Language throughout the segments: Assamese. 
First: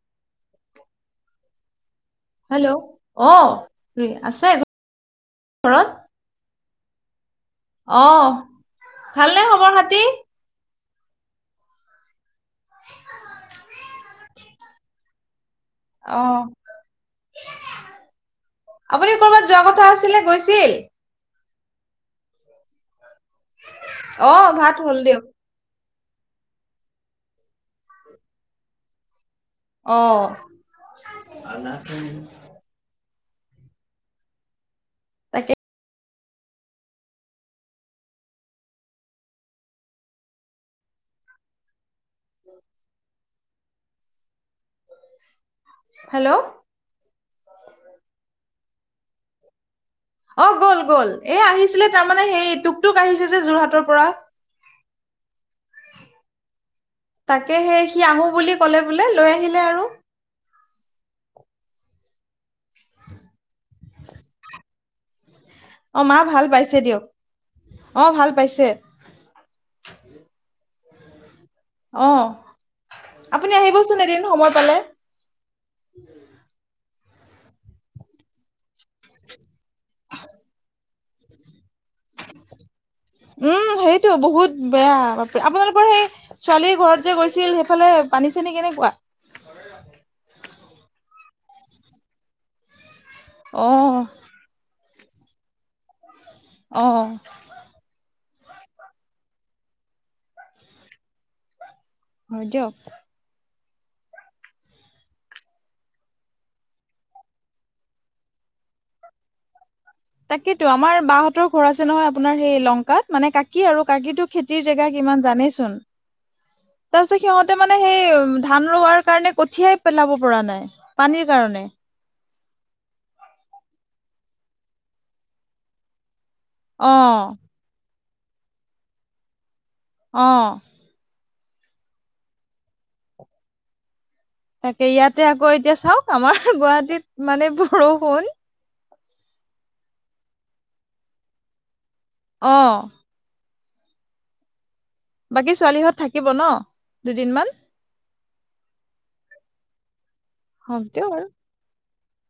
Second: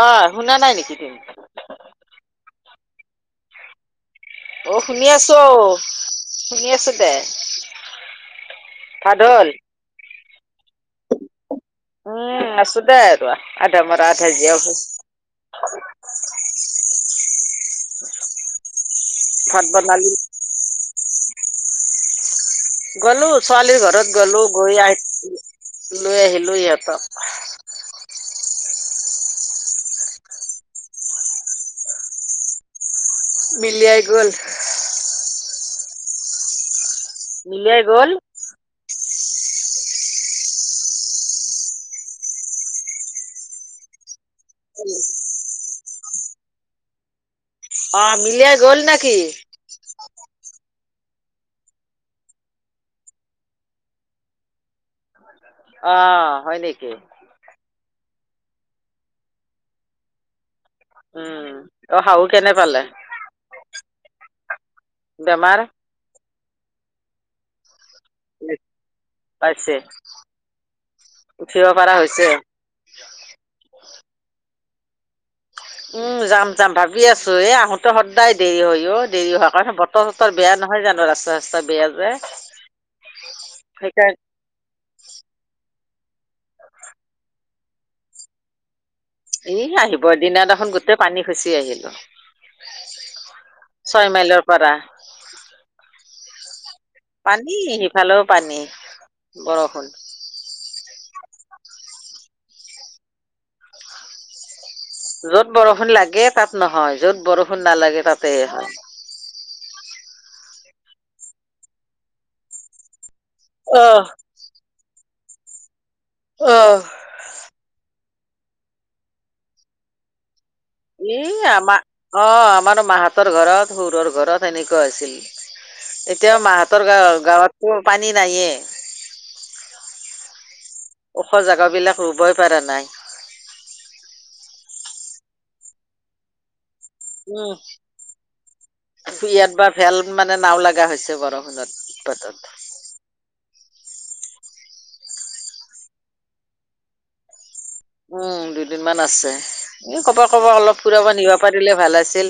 অ শুনা নাই নেকি তুমি হেল্ল' অ কি আছে অ শুনি আছোঁ অ ঘৰত শুনি আছোঁ দে অ ভাত ভাল নে হ'ল? খবৰ খাতি উম আছোঁ দে আৰু আধা মৰা আধা জিয়া হৈ অ আপুনি ক'ৰবাত যোৱা ভাত কথা বনালো, আছিলে গৈছিলে গলোঁ ছোৱালীৰ ঘৰত অ গলোঁ ভাত গৈ হ'ল দিয়ক আহি লৈ আহিলোঁ সিহঁতক অহ মিলি আই গ'ল তাকে মিলিয়াই গ'ল অ [inaudible] হেল্ল' অ মিলিয়াই গ'ল নেকি? অ গ'ল গ'ল এ আহিছিলে তাৰমানে সেই টোকটোক আহিছে যে যোৰহাটৰ পৰা। অ হয় নেকি? তাকে সেই সি আহো বুলি ক'লে বোলে লৈ আহিলে আৰু উম অ শাহু কেনে পালে? বেমাৰ অ মা ভাল পাইছে দিয়ক অ ভাল পাইছে পাইছে উঠিব পাৰা অ হৈছে? আপুনি আহিবচোন এদিন সময় পালে উম যাম যাম ভাবি আছো এ আহোতে সদায় দেৰি হৈ অ দেৰি হোৱাৰ কাৰণ ব বতৰ চতৰ বেয়া নহয় জানো ৰাস্তা চস্তা বেয়া যে উম সেইটো সেইকাৰণে বহুত বেয়া বাপ আপোনালোকৰ সেই ছোৱালীৰ ঘৰত যে গৈছিল সেইফালে পানী চেনী কেনেকুৱা? ই আহিব এ দিনা দেখোন গোটেই পানী খচি আহিলোঁ। অ ছয় মাইলৰ পৰা অ পানী সিফালেও পানী বৰষুণ হয় দিয়ক য'ত বৰষুণ লাগে তাত নহয় য'ত বৰষুণ নালাগে তাতে হয় তাকিটো আমাৰ বাহঁতৰ ঘৰ আছে নহয় আপোনাৰ সেই লংকাত মানে কাকি আৰু অ', কাকিটো খেতিৰ জেগা কিমান জানেচোন অহ তাৰ পিছত সিহতে মানে সেই ধান ৰোৱাৰ কাৰণে কঠিয়াই পেলাব পৰা নাই পানীৰ ই কাৰণে আমাৰ অ আমাৰ মাহতৰ ঘৰত হসুৰৰ ঘৰত সেনেকুৱা আছিল এতিয়াও মাহ তহঁতৰ অ গাঁৱত গাঁৱতো পানী নাইয়ে। অ ওখ জাগৰ বিলাক ৰুবই পৰা নাই। তাকে ইয়াতে আকৌ এতিয়া চাওক আমাৰ গুৱাহাটীত উ মানে বৰষুণ ইয়াত বা ভেল মানে নাও লগা হৈছে বৰষুণৰ উৎপাতত। অঁ বাকী ছোৱালীহঁত থাকিব ন দুদিনমান উম দুদিনমান আছে এ ক'বা কবা অলপ হওক ফুৰাব দিয়ক আৰু নিব পাৰিলে ভাল আছিল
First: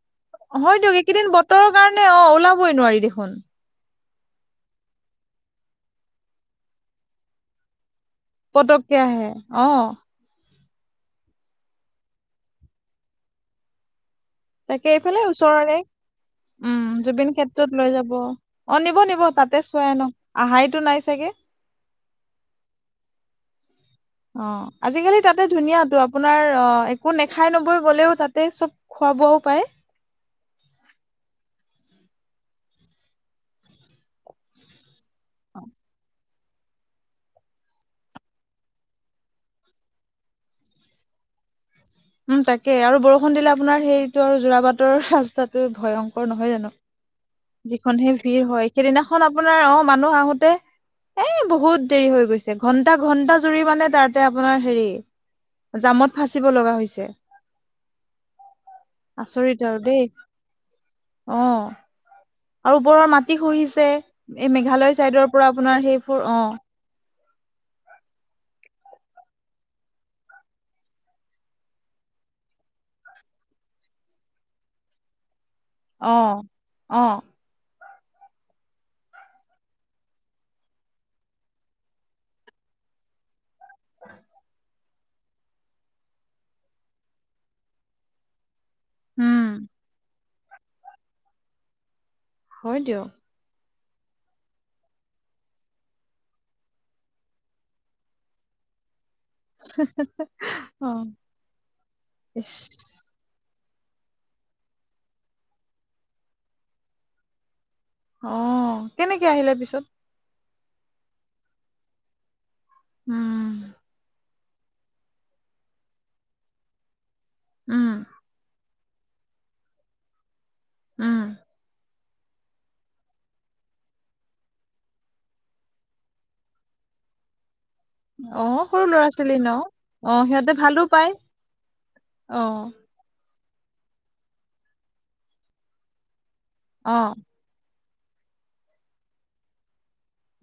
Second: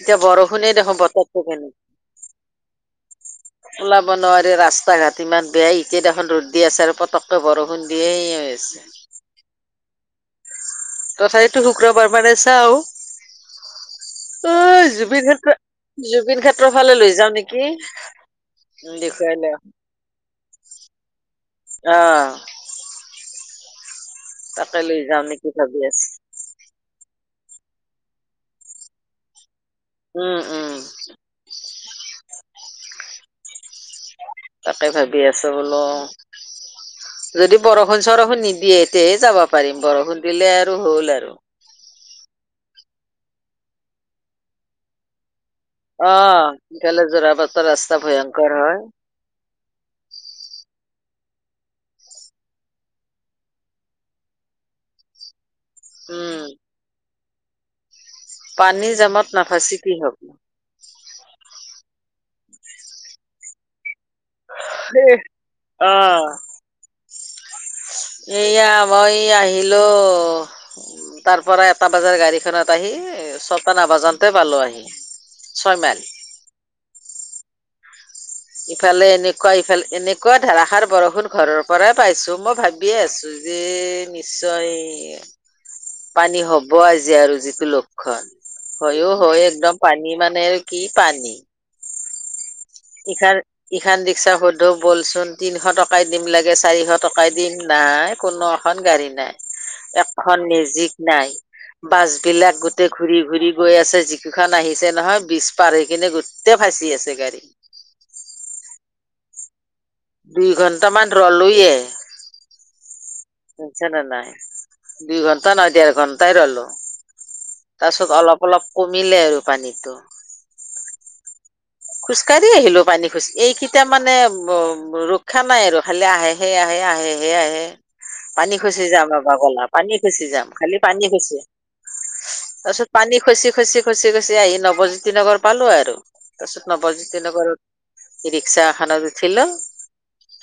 এতিয়া বৰষুণে হয় দেখোন দিয়ক এইকেইদিন বতৰটো কেনে বতৰৰ কাৰণে অ ওলাবই নোৱাৰি দেখোন ওলাব নোৱাৰি ৰাস্তা ঘাট ইমান বেয়াই এতিয়া দেখোন ৰ'দ দি আছে আৰু পতকে বৰষুণ দিয়েই। পতককে আহে অ তথাপিতো শুক্ৰবাৰ মানে চাও অ তাকে এইফালে জুবিন ক্ষেত্ৰ ওচৰৰে জুবিন ক্ষেত্ৰৰ উম ফালে লৈ যাও জুবিন নেকি ক্ষেত্ৰত লৈ যাব অ নিব নিব দেখুৱাই লৈ তাতে চোৱাই ন আহাইতো নাই চাগে অ অ তাকে লৈ আজিকালি যাও তাতে নেকি ভাবি ধুনীয়া ত আছো আপোনাৰ আপোনাৰ একো নেখাই নবৈ গ'লেও তাতে চব খোৱা বোৱাও পায়। উম উম তাকে ভাবি আছো বোলো যদি বৰষুণ চৰষুণ নিদিয়ে তেয়ে যাব পাৰিম বৰষুণ দিলে আৰু হ'ল আৰু উম তাকে আৰু বৰষুণ দিলে আপোনাৰ সেইটো আৰু যোৰাপাটৰ ৰাস্তাত ভয়ংকৰ নহয় অ', জানো ইফালে যোৰাবাটৰ ৰাস্তা যিখনহে ভিৰ ভয়ংকৰ হয় সেইদিনা খন আপোনাৰ অ মানুহ আহোতে এই বহুত দেৰি হৈ গৈছে, ঘণ্টা ঘণ্টা জুৰি মানে তাতে আপোনাৰ হেৰি জামত উম, ফাচিব লগা হৈছে। পানী জামত আচৰিত নাফাচি আৰু কি দেই হ'ব। অ', আৰু ওপৰৰ মাটি খহিছে। এই মেঘালয় চাইডৰ পৰা আপোনাৰ সেই ফোৰ অ'। এয়া [unintelligible] আহিলো। তাৰ পৰা এটা বজাৰ গাড়ীখনত আহি ছটা নাবাজতে পালোঁ আহি। ছয় মাইল। অ', অ'। ইফালে, এনেকুৱা ইফালে এনেকুৱা ধাৰাসাৰ বৰষুণ ঘৰৰ পৰাই পাইছোঁ, মই ভাবিয়ে আছোঁ। যে, নিশ্চয় পানী হ'ব আজি, আৰু যিটো লক্ষণ। হয়ও হয়, উম একদম পানী মানে কি পানী। হয় দিয়ক [unintelligible] ইখন ৰিক্সা সোধো, ব'লচোন তিনিশ টকাই দিম, লাগে চাৰিশ টকাই দিম, নাই কোনো গাড়ী নাই। এখন অ মেজিক নাই, বাছ ইচ বিলাক গোটেই ঘূৰি- ঘূৰি গৈ আছে। যিকইখন আহিছে নহয়, বীজ পাৰ কিনে গোটেই ফচি আছে গাড়ী। অ', কেনেকে আহিলে পিছত? দুই ঘন্টামান ৰলোয়ে, উম শুছেনে নাই? দুই ঘন্টা নহয় দেৰ ঘন্টাই ৰ'লো, উম তাৰ পিছত অলপ-অলপ কমিলে আৰু পানীটো। উম। খোজকাঢ়ি আহিলো পানী খোজ এইকেইটা মানে ৰক্ষা নাই আৰু খালি আহে। সেইয়া আহে, আহে হে আহে। অ পানী খচি সৰু ল'ৰা যাম, ছোৱালী ন [unintelligible] পানী অ খচি যাম সিহঁতে খালি ভালো পানী পায় খচি। অ'। তাৰপিছত পানী খচি-খচি-খচি-খচি আহি নৱজ্যোতি নগৰ পালো আৰু। তাৰ পিছত অ নৱজ্যোতি নগৰত। ৰিক্সা এখনত উঠিলোঁ।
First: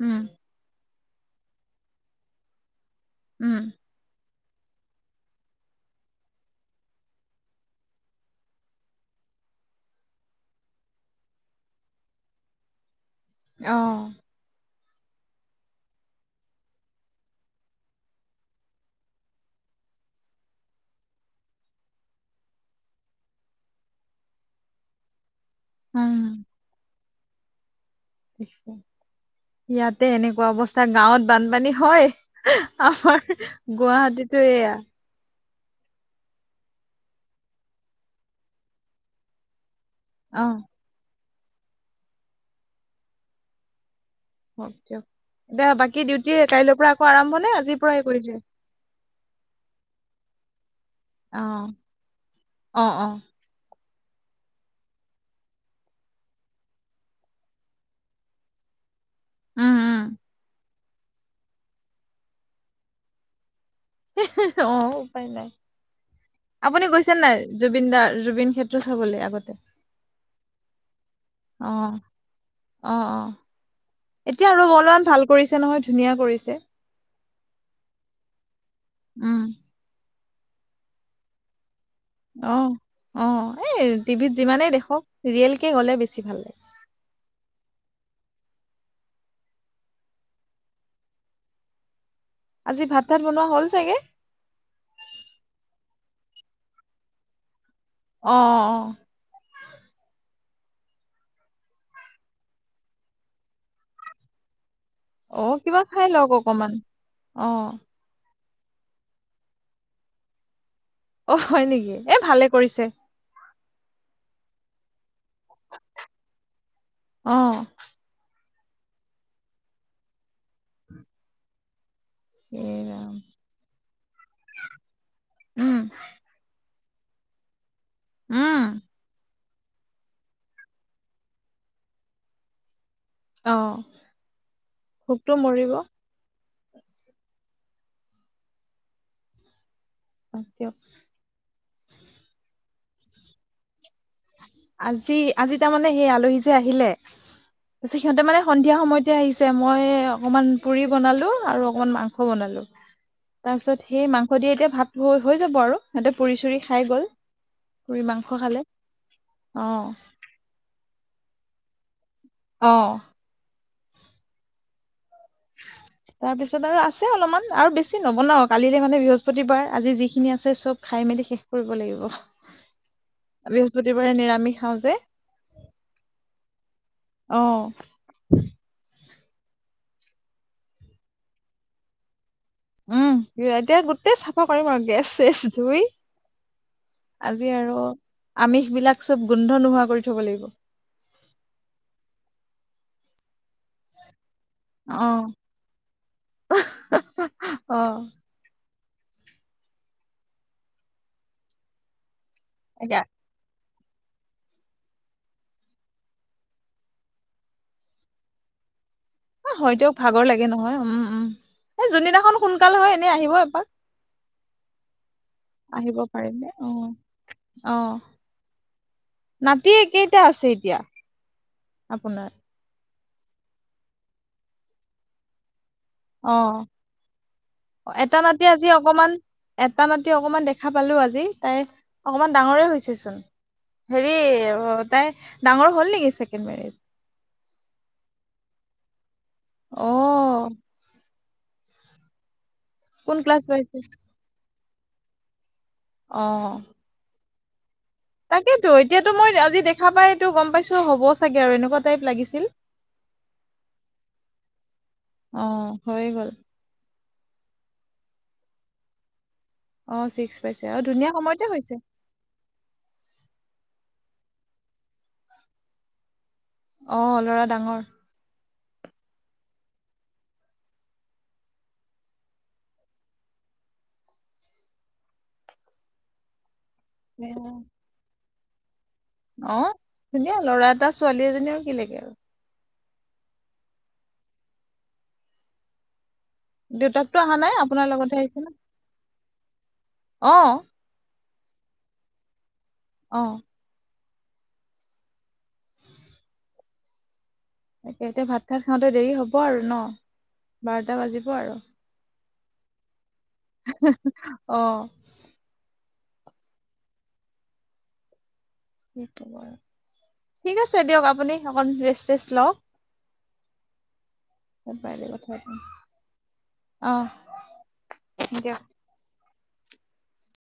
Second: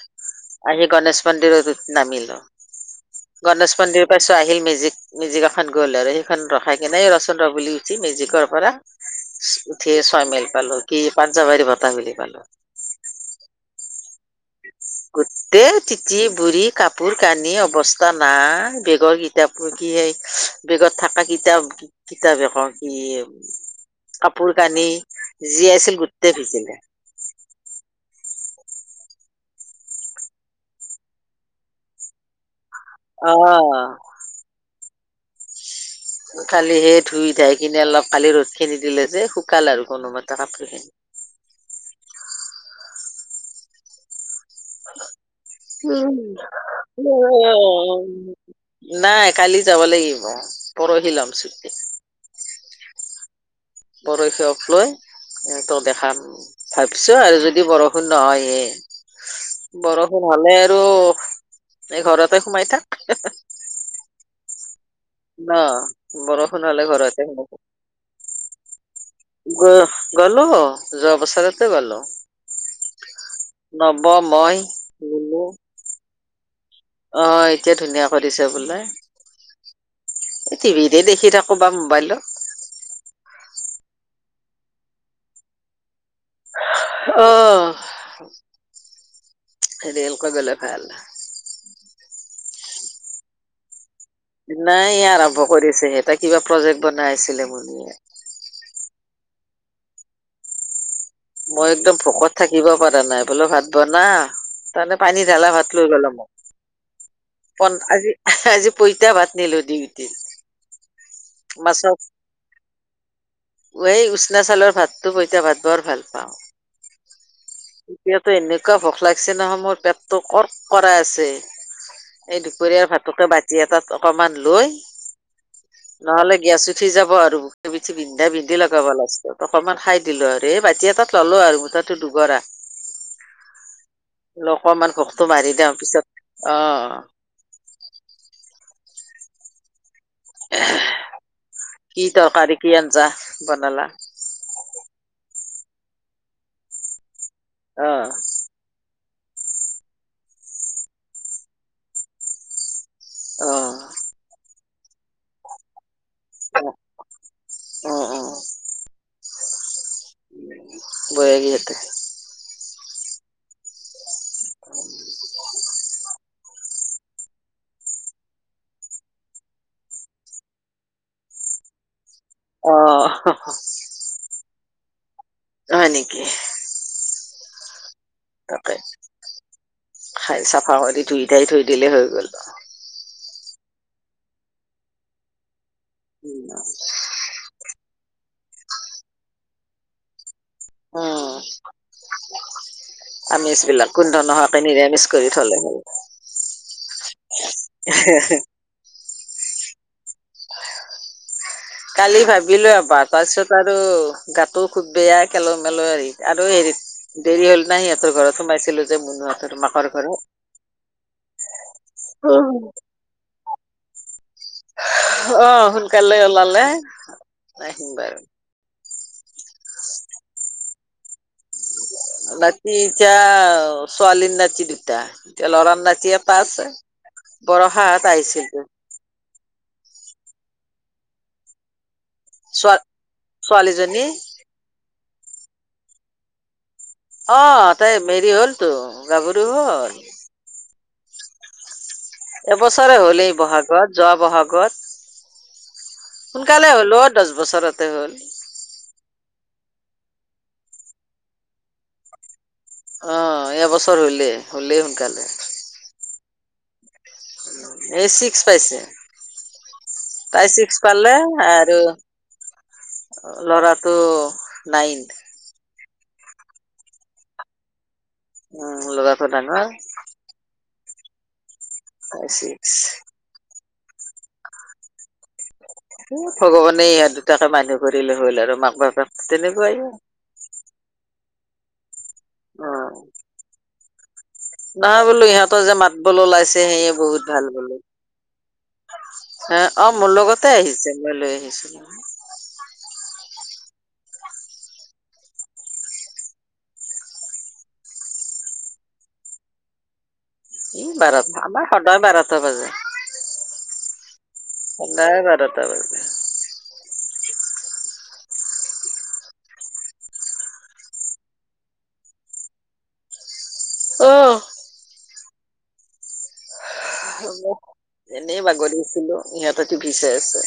উম। আহি গনেশ মন্দিৰত নামিলো। উম গনেশ মন্দিৰ পাছত আহিল মেজিক। মেজিক এখন গ'ল আৰু। সেইখন ৰখাই কিনে ৰ চোন ৰ, বুলি উঠি মেজিকৰ পৰা উঠিয়ে ছয় মাইল পালোঁ। কি পাঞ্জাৱাৰী বতাহ বুলি পালোঁ। অ'। গোটেই তিতি বু়ৰি কাপোৰ কানি অৱস্থা নাই। বেগৰ কিতাপ কি সেই বেগত থাকা কিতাপ-কিতাপ এখন কি কাপোৰ-কানি যি আছিল উম গোটেই ভিজিলে। ইয়াতে এনেকুৱা অৱস্থা, গাঁৱত বানপানী হয়। আমাৰ অ' গুৱাহাটীটো এয়া। কালি সেই ধুই ধাই কিনে, অলপ কালি ৰ'দ খিনি দিলে যে, শুকাল আৰু কোনোবাটো অ কাপোৰ খিনি। হওক দিয়ক এতিয়া বাকী উম। ডিউটি কাইলৈৰ পৰা আকৌ আৰম্ভ নে আজিৰ পৰাই কৰিছে নাই কালি যাব লাগিব। পৰহি ল'ম ছুটি অ', অ', অ'। পৰসি অফ লৈ ত' দেখাম। ভাবিছো আৰু যদি বৰষুণ নহয় হে। উম উম বৰষুণ হ'লে আৰু এই ঘৰতে সোমাই থাক। হেহে অ, উপায় নাই ন বৰষুণ হলে আপুনি গৈছে ঘৰতে নাই? সোমাই থাক জুবিন দাৰ জুবিন ক্ষে গ গলো, যোৱা অ বছৰতে গলো। অ- অ, নৱ এতিয়া মই ৰ অলপমান ভাল ললো কৰিছে নহয় ধুনীয়া কৰিছে। অ, এতিয়া ধুনীয়া কৰিছে বোলে। উম। এ টিভিতে দেখি থাকো বা মোবাইলত। অ- অ, এই টিভিত যিমানেই দেখক চিৰিয়েলকে গ'লে বেছি ভাল লাগে। অহ, চিৰিয়েলকৈ গলে ভাল। আজি ভাত- তাত বনোৱা হ'ল চাগে। নাই ই আৰম্ভ কৰিছে, সেটা কিবা প্ৰজেক্ট বনাই আছিলে মন্দিৰত। অ- অ। মই একদম ভোকত থাকিব পাৰা নাই, বোলো ভাত বনা। তাৰমানে পানী অ ঢালা ভাত কিবা লৈ খাই গলো মোক, লওক অকমান অ ফন আজি আহ আজি পইতা ভাত নিলো ডিউটিত। অহ, হয় নেকি? এ ভালে কৰিছে। অই উচনা চাউলৰ ভাতটো পইতা ভাত বৰ ভাল পাওঁ। অ। এতিয়াতো এনেকুৱা ভোক লাগিছে নহয় মোৰ পেটটো কৰ্ক কৰাই আছে। এই এ দুপৰীয়াৰ ৰাম ভাতকে বাতি এটাত অকমান লৈ উম নহলে গিয়াচ উঠি যাব আৰুে পিঠি বিন্ধা উম বিন্ধি লগাব লাগচ। অকণমান খাই দিলো আৰু এই বাতি এটাত ল'লো আৰু মুঠতে দুগৰা। অ অকমান ঘখটো ভোকটো মাৰি দিওঁ মৰিব পিছত অ। তাক কিয়? কি তৰকাৰী কি আঞ্জা বনালা? আজি - আজি তাৰমানে সেই আলহী যে আহিলে অ তাৰপিছত সিহঁতে মানে সন্ধিয়া সময়তে আহিছে, মই অকণমান পুৰি বনালোঁ আৰু অকণমান মাংস বনালোঁ। অ তাৰ পিছত সেই মাংস দিয়ে এতিয়া ভাতবোৰ হৈ যাব আৰু। সিহতে পুৰি - চুৰি খাই গ'ল, অ পুৰি অ মাংস খালে অ। বয়াগী ইয়াতে। অঁ। তাৰপিছত আৰু আছে অলপমান আৰু বেছি নবনাও, কালিলে মানে বৃহস্পতিবাৰ, আজি যিখিনি আছে চব খাই মেলি শেষ কৰিব লাগিব। অ হহ। বোৰে নিৰামিষ খাওঁ যে। হয় নেকি? অ। তাকে। খাই চাফা কৰি ধুই ধাই থৈ দিলেই হৈ গ'ল বাও। উম, সি এ এতিয়া গোটেই চাফা কৰিম আৰু গেছ - চেছ ধুই। উম। আজি আৰু আমিষবিলাক চব গোন্ধ নোহোৱা কৰি থব লাগিব। আমিষবিলাক, গোন্ধ নোহোৱাকে নিৰামিষ কৰি থলে হল। অহ অ অ। এহে হে। কালি ভাবিলো এতিয়া এবাৰ তাৰপিছত বাৰু গাতো খুব বেয়া খেলো মেলো হেৰি আৰু হেৰিত দেৰি হল না সিহঁতৰ ঘৰত সোমাইছিলো যে মুন অ হয় তেওঁক ভাগৰ লাগে নহয় উম উম এই যোনদিনাখন উম। সোনকালে হয় এনেই আহিব এপাক অ আহিব সোনকালে পাৰিলে ওলালে অ', আহিম অ'। বাৰু নাতি কেইটা আছে এতিয়া আপোনাৰ নাতি এতিয়া ছোৱালী নাতি দুটা এতিয়া লৰা নাতি এতিয়া অ', পাছ বৰষাত এটা নাতি আহিছিল আজি অকমান এটা নাতি অকমান দেখা পালো আজি তাই অকমান ডাঙৰে ছোৱা হৈছে চোন ছোৱালীজনী হেৰি তাই ডাঙৰ হ'ল নেকি ছেকেণ্ড মেৰেজ অ তাই মেৰি হ'লতো গাভৰু হ'ল অ', এবছৰে কোন হ'ল এই ক্লাছ পাইছে? বহাগত যোৱা বহাগত সোনকালে হলত দহ বছৰতে হ'ল তাকেইেতো এতিয়াতো মই আজি দেখা পাইতো গম পাইছো হ'ব চাগে আৰু এনেকুৱা টাইপ লাগিছিল অ এবছৰ হলেই হলেই সোনকালে অ হৈ গ'ল এই চিক্স পাইছে অ চিক্স তাই পাইছে ছিক্স আৰু পালে ধুনীয়া সময়তে আৰু হৈছে ল'ৰাটো নাইন অ ল'ৰা ডাঙৰ উম লৰাটো ডাঙৰ হয় ছিক্স এ ভগৱানে ই দুটাকে মানুহ কৰিলে হ'ল আৰু মাক বাপেক অ তেনেকুৱাই আৰু ধুনীয়া ল'ৰা এটা ছোৱালী এজনী আৰু কি লাগে আৰু অ নহয় বোলোঁ ইিহঁতৰ যে মাত বোল ওলাইছে সেয়ে দেউতাকতো বহুত অহা ভাল নাই বোলোঁ আপোনাৰ লগতহে আহিছে ন হ অ মোৰ লগতে আহিছে মই লৈ আহিছিলোঁ অ ইতাকে এতিয়া ভাত তাত খাওঁতে দেৰি হ'ব আৰু ন কি বাজিব বাৰটা আৰু আমাৰ সদায় বাৰটা বাজে হা হা সদায় বাৰটা বাজে ঠিক আছে দিয়ক আপুনি অকণ ৰেষ্ট চেষ্ট লওক অ [unintelligible] অ এনেই দিয়ক বাগৰি আছিলো ইয়াতে টিভি চাই আছে